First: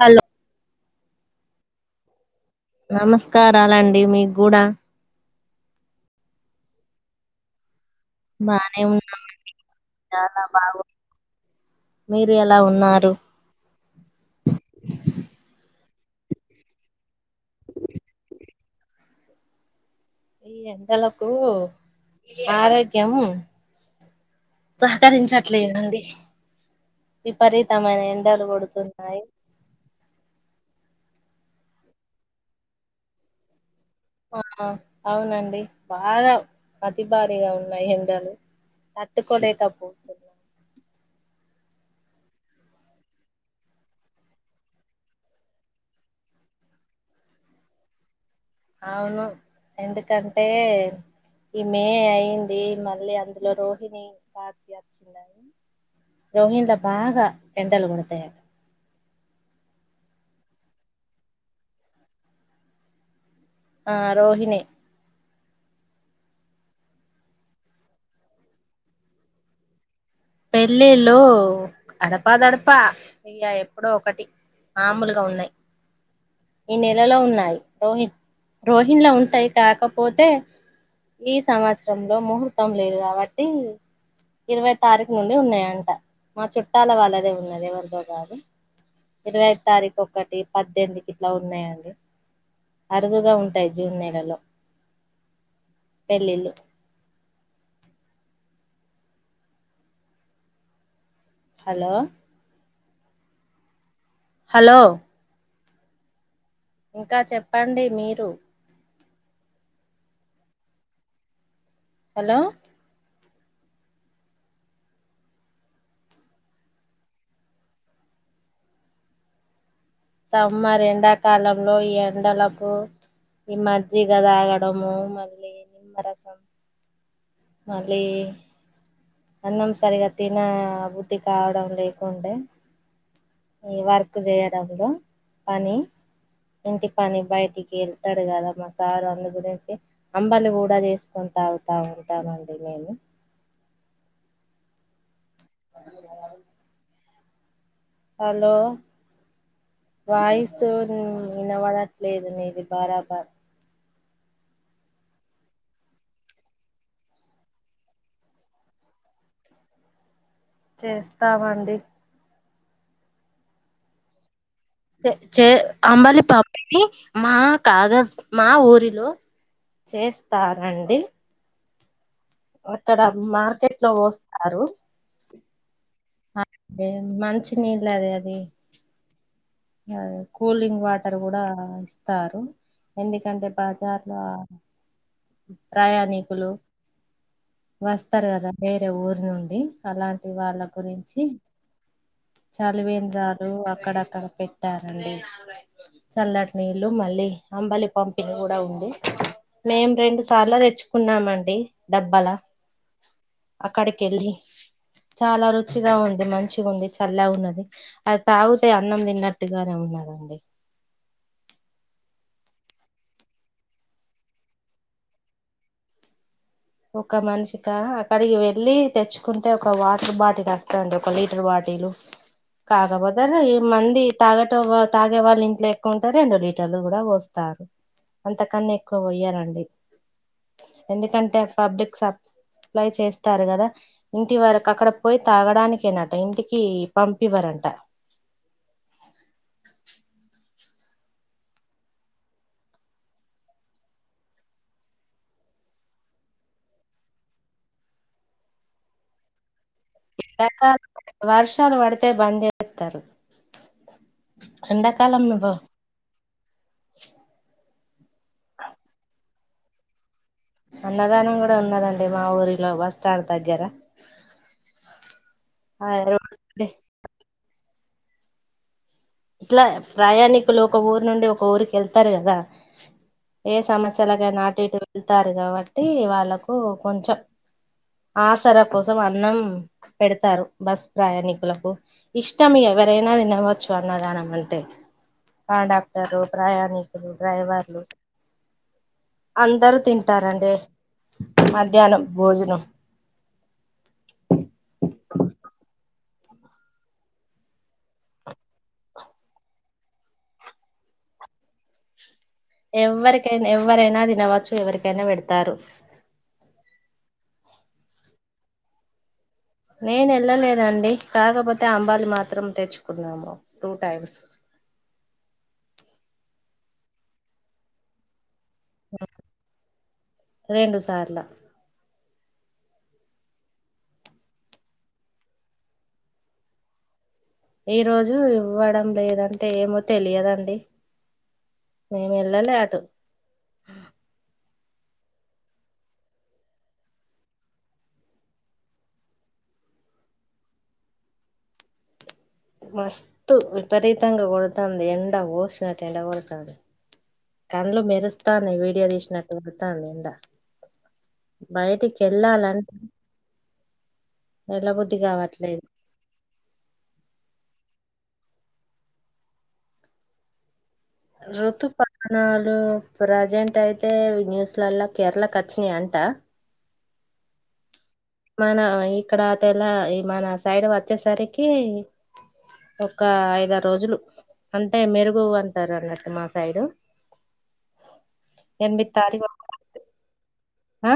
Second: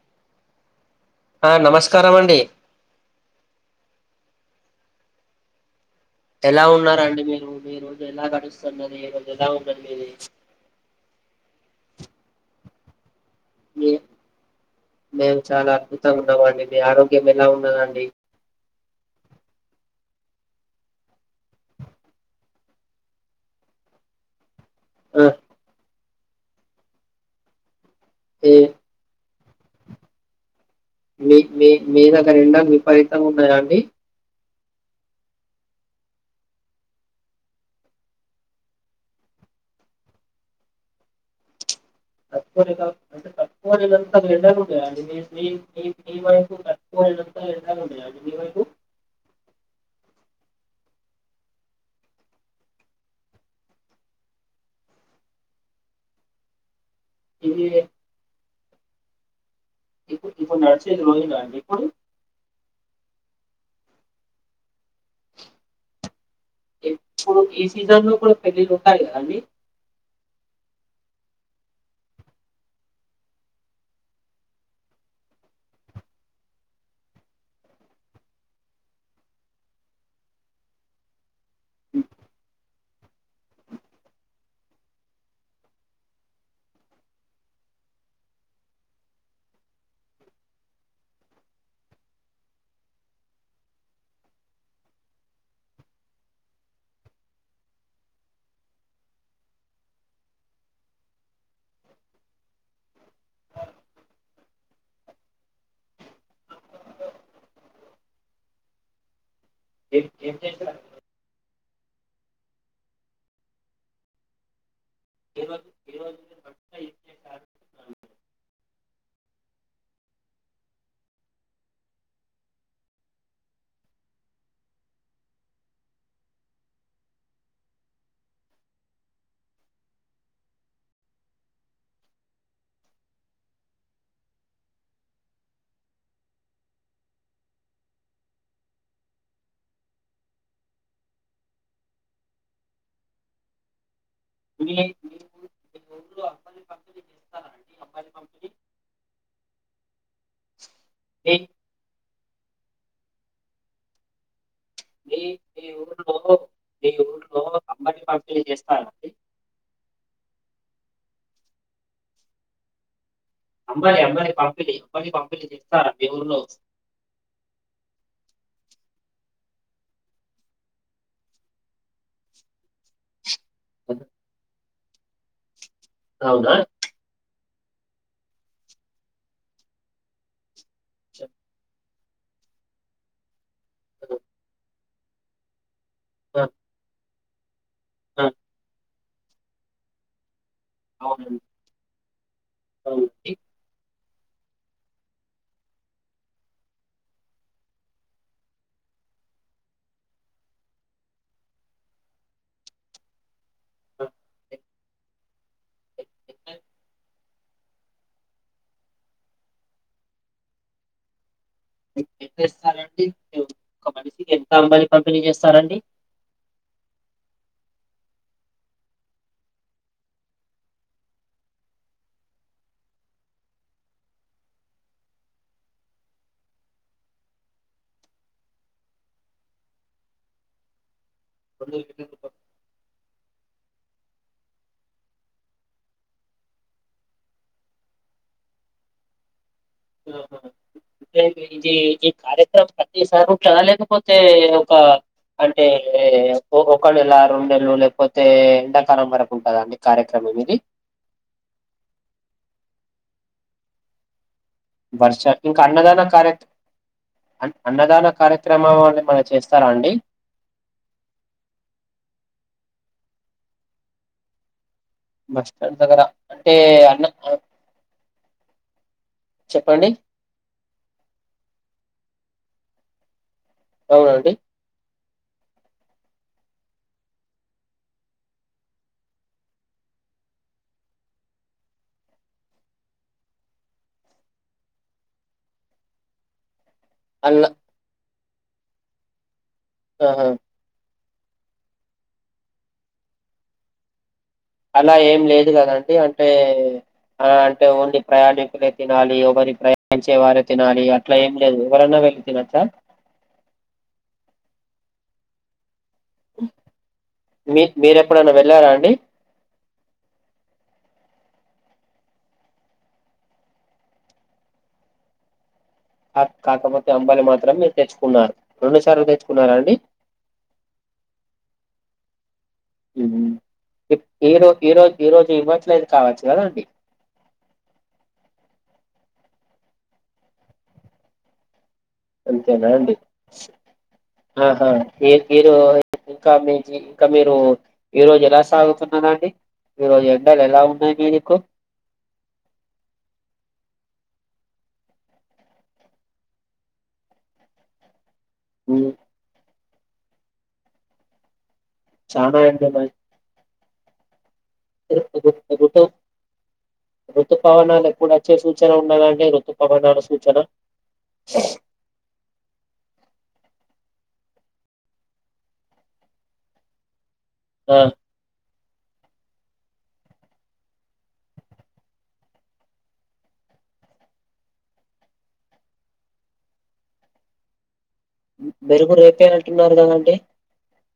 Hello ఆ నమస్కారం అండి నమస్కారాలండి మీ గ్గూడా ఎలా ఉన్నారండి మీరు మీరు బానే ఉన్నామండి మీది చాలా బాగు మీరు ఎలా ఉన్ నారు ఏ మేము చాలా అద్భుతంగా ఉన్నమండి మీ ఆరోగ్యం ఎలా ఉన్నదండి [inaudible] ఈ ఎండలకూ ఆరోగ్యం ఆ సహకరించట్లేదండి విపరీతమైన ఎండలు ఏ గొడుతున్నాయి మీ మీ మీ దగ్గర ఎండ విపరీతంగా ఉన్నదా అండి ఆ అవునండి బాగా అతి భారీగా ఉన్నాయి ఎండలు తట్టుకోలేక పోతున్న [inaudible] [unintelligible] నీడ ఉంటదా ఎండలు ఉంటాయా మీ వైపు అవును ఎందుకంటే ఈ మే అయింది మళ్ళీ అందులో రోహిణి కార్తీ వచ్చింది అని రోహిల్లా బాగా ఇది ఎండలు కొడుతయ అంట ఇప్పు ఇప్పుడు నడిచేది రోహిణి నా అండి ఇపుడు ఆ రోహిణి ఇప్పుడు ఈ సీజన్ లో కూడా పెళ్లిలు ఉంటాయా అండి పెళ్ళిళ్ళు గడపాదడపా ఇగా. ఎప్పుడో ఒకటి మాములు గా ఉన్నాయి ఈ నెలలో ఉన్నాయి రోహిన్ రోహిన్లా ఉంటాయి కాకపోతే ఈ సంవత్సరంలో ముహూర్తం లేదు కాబట్టి ఇరవై తారీకు నుండి ఉన్నాయంట మా చుట్టాల వాళ్ళదే ఉన్నది ఎవరిదో కాదు ఇరవై తారీకు ఒకటి పద్దెనిమిది ఇలా ఉన్నాయండి అరుదుగా ఉంటాయి జూన్ నెలలో పెళ్లిళ్లు హలో హలో ఇంకా చెప్పండి మీరు ఏ ఏం చేస్తునారు మీరు హలో ఈ రోజు ఈ రోజు మీరు మంచిగా ఏం చేశారు సమ్మర్ ఎండాకాలంలో ఈ ఎండలకు ఇ మజ్జిగ తాగడము మళ్లి నిమ్మరసం మళ్లీ అన్నం సరిగా తినా బుద్ధి కావడం లేకుంటే ఈ వర్క్ చేయడంలో పని ఇంటి పని బయటికి వెళ్తాడు కదా మ సార్ అందు గురించి అంబలి కూడా చేసుకు తావుతా ఉంటామండి మేము [inaudible] [unintelligible] ఊర్లో అబ్బాయిల పంపిణీ చేస్తారా అండి? అబ్బాయిల పంపిణీ? హలో వాయిస్ మీ వినబడ లేదు నీది బారాబార్ మీ మీ మరి పంపినీ చేస్తారు అండి చేస్తామండి అంబలి అంబలి పా చే అంబలి పంపిణీ మా కాగజ మా ఊరిలో చేస్తారండి అక్కడ మార్కెట్లో పోస్తారు అవునా? అదే మంచినీళ్ళ అదే అది అదే కూలింగ్ వాటర్ కూడా ఇస్తారు ఎందుకంటే బజార్ లా ఆ, ప్రయాణికులు ఆ, వస్తారు కదా వేరే ఊరు నుండి అలాంటి వాళ్ళ గురించి అవునండి అవునండి. చలివేంద్రాలు అక్కడక్కడ పెట్ టారండి చల్లటి నీళ్ళు మళ్ళీ అంబలి పంపిణీ కూడా ఉంది మేం రెండు సార్లు తెచ్చుకున్నామండి డబ్బలా అక్కడికి ఆ, వెళ్ళి ఎ- చాలా రుచిగా ఎ- ఉంది మంచిగా ఉంది చల్ల ఉన్నది అది తాగుతే అన్నం తిన్నట్ ట్టిగానే ఉన్నదండి ఏస్తాడండీ ఒక మనిషికి ఎంత అంబలి పంపిణీ చేస్తారండి ఒక మనిషిక అక్కడికి వెళ్ళి తెచ్చుకుంటే ఒక వాటర్ బాటిల్ వస్తాండి ఒక లీటర్ బా టీలు కాకపోతే ఈ మంది తాగటే తాగే వాళ్ళ ఇంట్లో ఎక్కువ ఉంటే రెండు లీటర్లు కూడా పోస్తా అంతకన్న ఎక్కువ పోయారండి ఎందుకంటే రెండు పబ్లిక్ సప్ లీటర్లు సప్లై చేస్తారు కదా ఇంటి వరకు అక్కడ పోయి తాగడానికేనంట ఇంటికి పంపివ్వరంట ఆ హు ఐతే ఇది ఈ కార్యక్రమం ప్రతిసారి ఉంటద లేకపోతే ఒక అంటే ఒక వేల రెండునెలు లేకపోతే ఎండాకాలం వరకు ఉంటదండి ఎండాకల్ వర్షాలు పడితే బంద్ చేస్తారు వర్ష ఎండాకాలం ఇంకా అన్నదాన కార్యక అన్నదాన కార్యక్రమంని మన చేస్తారా అండి అన్నదానం కూడా ఉన్నదండి మా ఊరిలో బస్ స్టాండ్ దగ్గర బస్ స్టాండ్ దగ్గర అంటే అన్న ఇట్లా చెప్పండి? ప్రయాణికులు ఒక ఊరు నుండి ఒక ఊరికి వెళ్తారు కదా ఏ అవునండి. సమస్యలకైనా అటు ఇటు వెళ్తారు కాబట్టి వాళ్ళకు కొంచెం ఆసరా కోసం అన్నం పెడతారు బస్ ప్రయాణికులకు ఇష్టం ఇగ ఎవరైనా తినవచ్చు అన్నదానం అంటే కాండక్టర్ ప్రయాణికులు అలా డ్రైవర్లు అందరు ఆహా! తింటారండి మధ్యాహ్నం భోజనం ఇలా ఏం లేదు కదండి అంటే ఆ అంటే ఓన్లీ ప్రయాణికులే తినాలి ఒకరి ప్రయాణించే వారే తినాలి అట్లా ఏం లేదు ఎవరైనా వెల్లి ఎవరికైనా ఎవ్వరైనా తినవచ్చు ఎవరికైనా పెడతారు మీ మీరెప్పుడైనా వెళ్ళారా అండి నేను ఎళ్ళలేదండి కాకపోతే అంబాలి మాత్రం తెచ్చుకున్నాము టూ టైమ్స్ కాకపోతే అంబలి మాత్రం తెచ్చుకున్నారు రెండు సార్లు తెచ్చుకున్నారా అండి రెండు సార్ల ఈరో ఈరోజు ఈరోజు ఇవ్వట్లేదు కావచ్చు కదా అండి ఈ రోజు ఇవ్వడం లేదంటే ఏమో తెలియదండి మేము వెళ్ళలే అంతేనా అటు అండి ఆహా ఏ తీరు ఇంకా మీ ఇంకా మీరు ఈ రోజు ఎలా సాగుతున్నారండి ఈ రోజు ఎండలు ఎలా ఉన్నాయి మీ దిక్కు మస్తు విపరితంగా కొడు తంది ఎండ ఓశ నట్ ఎండ కొడు తంది కన్లు మెరుస్తాంది వీడియో తీసినట్లు పడతాంది ఎండా బయటికి చాలా ఎండలు వెళ్ళాలంటే ఉన్నాయి. ఎల్ల బుద్ధి ఋ కావట్లేదు ఋతు ఋతుపవనాలు ఎప్పుడచ్చే సూచన ఉండదండి ఋతుపవనాల సూచన ఋతుపవనాలు ప్రజెంట్ అయితే న్యూస్లలా కేరళ కచ్చినాయి అంట ఆ మన ఇక్కడ తెలా ఇ మన సైడ్ వచ్చేసరికి ఒక్క ఐదారోజులు అంటే మెరుగు అంటారు అన్నట్టు మా సైడు ఎనిమిది మెరుగు రేపే తారీఖు అంటున్నారు కదాండి ఆ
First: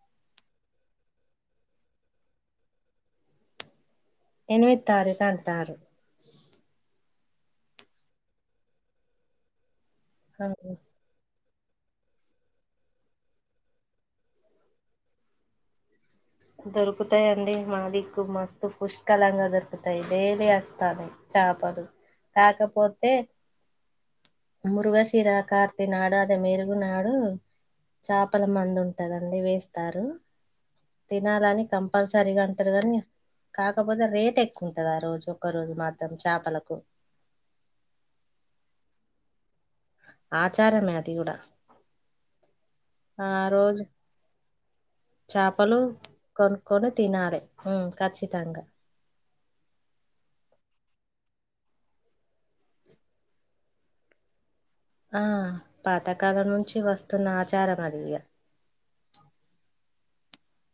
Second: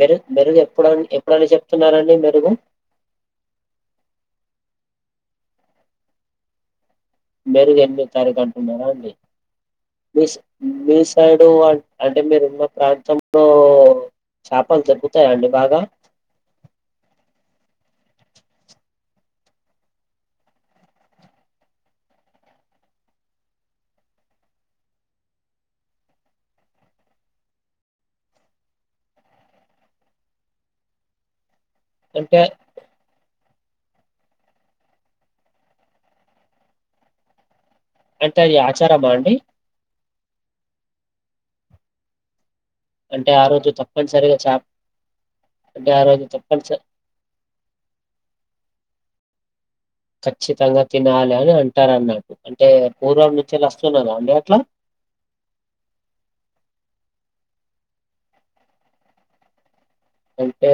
మెరుగ్ మెరుగు ఎప్పుడ్ ఎప్పుడని చెప్తున్నారండి మెరుగు ఎనిమిది తారీఖు అంటన్నారు మెరుగు ఎనిమిది తారీఖు అంటున్నారా అండి మిస్ అవును మీ సైడ్ డు అన్ అంటే మీరున్న ప్రాంతంలో చాపలు దొరుగుతాయా అండి బాగా దొరుకుతాయండి మా దిక్కు మాకు పుష్కలంగా దొరుకుతాయి డైలీ వస్తారు చాపలు కాకపోతే మురుగశిరా కాకినాడ మెరుగు నాడు చాపల మందు ఉంటదండి వేస్తారు తినాలని అంటే కంపల్సరీగా అంటారు గానీ కాకపోతే రేట్ ఎక్కు ఉంటది ఆ రోజు ఒక్క రోజు మాత్రం చాపలకు అంటే అది ఆచారమా అండి ఆచారమే అది కూడా అంటే ఆ రోజు తప్పనిసరిగా చా చాపలు కొనుక్కొని తినాలి హుమ్ ఖచ్చితంగా ఖచ్చితంగా తినాలి అని అంటారు అన్నట్ అంటే పూర్వం నుంచి వస్తున్నదా అండి అట్లా ఆ పాతకాలం నుంచి వస్తున్న ఆచారం అది ఇగ అంటే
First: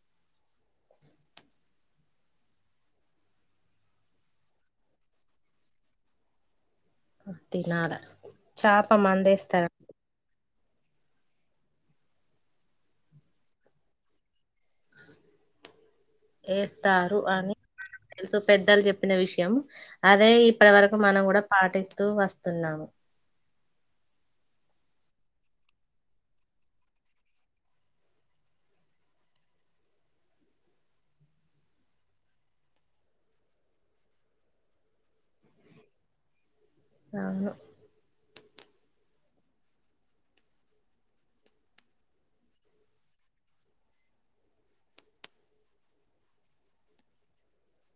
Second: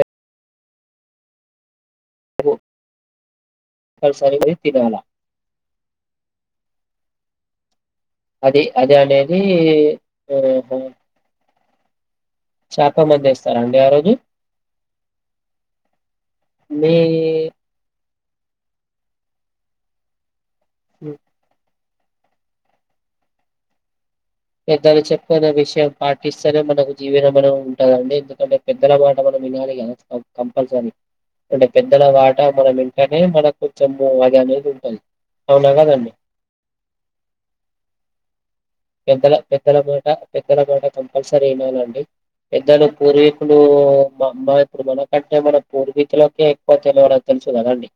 కల్సరి బోయ్ తినాల తినాల అది చాప అది అనేది మందేస్తారు ఆ చాప మందు ఏస్తారా అండి ఆ రోజు మీ ఏస్తారు అని పెద్దలు చెప్పిన విషయం అదే ఇప్పటి వరకు మనం కూడా పాటిస్ తూ వస్తున్నాం పెద్దలు చెప్పున విషయం పాటిస్తేనే మనకు జీవనమనే ఉంటదండి ఎందుకంటే పెద్దల మాట మనం వినాలి కదా కంపల్సరీ అంటే పెద్దల వాట మనం వింటనే మన కొంచెము అది అనేది ఉంటది అవునా కాదా అవును పెద్దల పెద్దల మాట పెద్దల మాట కంపల్సరీ ఇనాలండి పెద్దలు పూర్వీకులు మన మనకంటే మన పూర్వీకులకే ఎక్కువ తెలివనంత చ్ గదండి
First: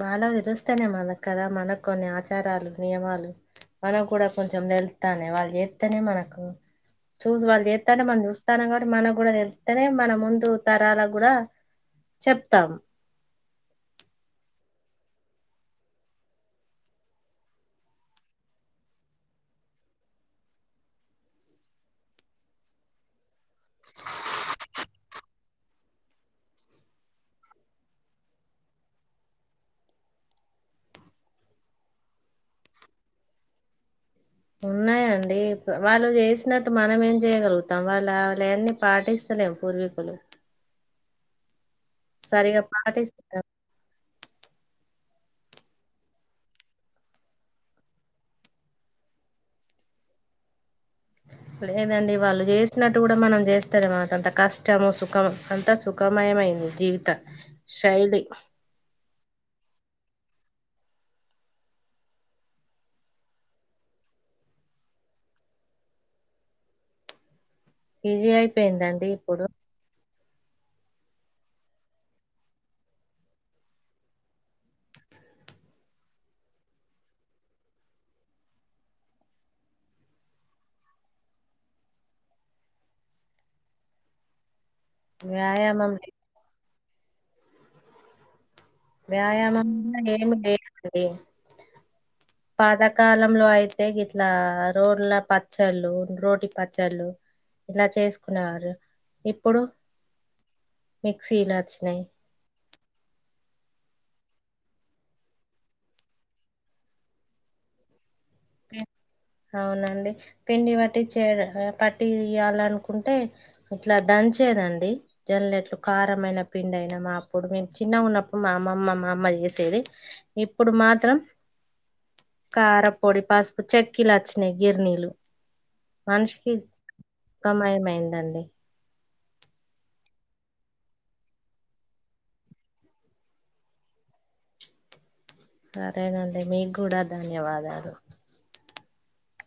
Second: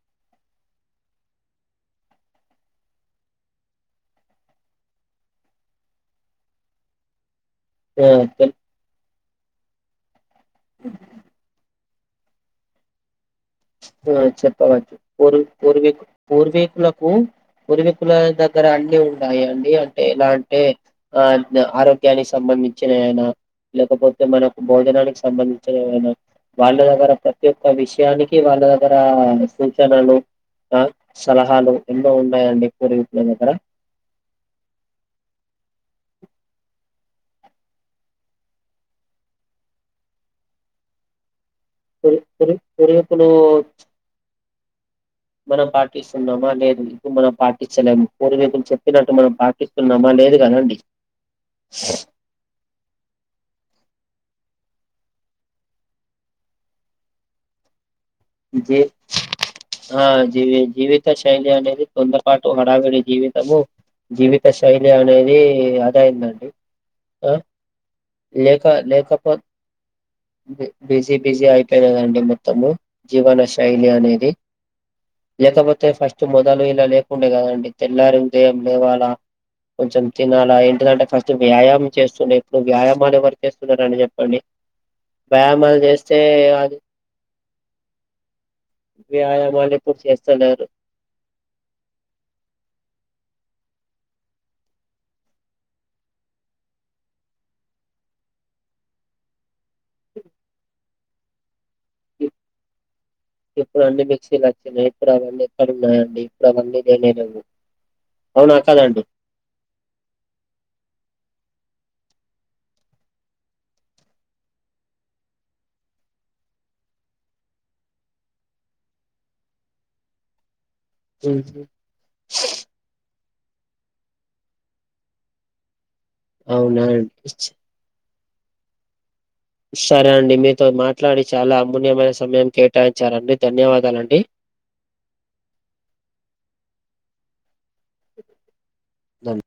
మాలో విరుస్తన్నయ్ మనక్ కదా మనకు కొన్ని ఆచారాలు నియమాలు మనం కూడా కొంచెం తెలుతన్నయ్ వాళ్ళు చేత్తనే మనకు చూసి వాళ్ళు చేత్తంటే ఆ మనం తెలు చూస్తన్నం కాబట్టి మనకు కూడా తెలుతన్నయ్ మన ముందు తరాల కూడా చెప్తాం ఆ చెప్పవచ్చు పూర్వ పూర్వీక్ పూర్వీకులకు పూర్మికుల దగ్గర అన్ని ఉంటాయండి అంటే ఎలా అంటే ఆ ఆరోగ్యానికి సంబంధిం నిచ్చనేయనా లేకపోతే మనకు భోజనానికి సంబంధించిన ఏమైనా వాళ్ళ దగ్గర ప్రతి ఒక్క విషయానికి వాళ్ళ దగ్గర సూచనలు ఆ సలహాలు ఎన్నో ఉన్నాయండి పూర్వికుల దగ్గర ఉన్నయ అండి వాళ్ళు చేసినట్టు మనమేం చేయగలుగుతాం వాళ్ళ వాళయన్ని పాటిస్తలేం పూర్వీకులు పురి పురి సరిగా పాటిస్త పొరియప్పులో మనం పాటిస్తున్నామా లేదు ఇప్పు మనం పాటిచలేము పూర్వీకులు చెప్పినట్టు మనం పాటిస్తున్నామా లేదు గానండి ఇప్పుడేందండి వాళ్ళు చేస్ వచ్చినట్టు గూడా మనం చేస్తాడే మనకంత కష్టము సుఖం అంత సుఖమయమయింది జీవిత కైది జీ ఆ జీవి జీవిత శైలి అనేది కొందపాటు హడావిడి జీవితము జీవిత శైలి అనేది అదైందండి ఈజీ లేక అయిపోయిందండి లేకపోత్ ఇప్పుడు బిజీ బిజీ అయిపోయినదండి మొత్తము జీవన శైలి అనేది లేకపోతే ఫస్ట్ మొదలు ఇలా లేకుండే గదండి తెల్లారి ఉదయం లేవాలా కొంచెం తినాలా ఏంటిదంటే ఫస్ట్ వ్యాయామం చేస్తుండే ఇప్పుడు వ్యాయామాలు ఎవరు చేస్తునరండి చెప్పండి? వ్యాయామాలు వ్యాయామం లే- చేస్తే అది వ్యాయామం వ్యాయామాలు ఇప్పుడు ఏమి చేస్తలేరు లేదండి పాతకాలంలో గిట్లా రోళ్ళ పచ్చళ్ళు రోటి పచ్చళ్ళు ఇలా చేసుకునేవారు ఇప్పుడు మిక్సీలాచిన్నయ్ ఇప్పుడండి మిక్సీలచ్చినయి ఇప్పుడు అవన్నీ ఎక్కడ ఉన్నాయండి ఇప్పుడు అవన్నీ లేనే లెవ్వు అవునండి పిండి పటిచేద పట్టి తీయ్యాలనుకుంటే ఇట్లా దంచేదండి జన్లెట్లు కారమైన పిండైనా మా అప్పుడు మేము చిన్నగున్నప్పుడు మా అమమ్మ మా అమ్మ చేసేది ఇప్పుడు మాత్రం కారం పాస్పు చక్కిలాచ్చినై గిర్నీలు మన్ష్కి అవునా అండి కమైమైందండి సరే అండి మీతో మాట్లాడి చాలా అమూల్యమైన సమయం కేటాయిచారండి ధన్యవాదాలండి సరేనండి మీగ్గూడా ధన్యవాదాలు దన్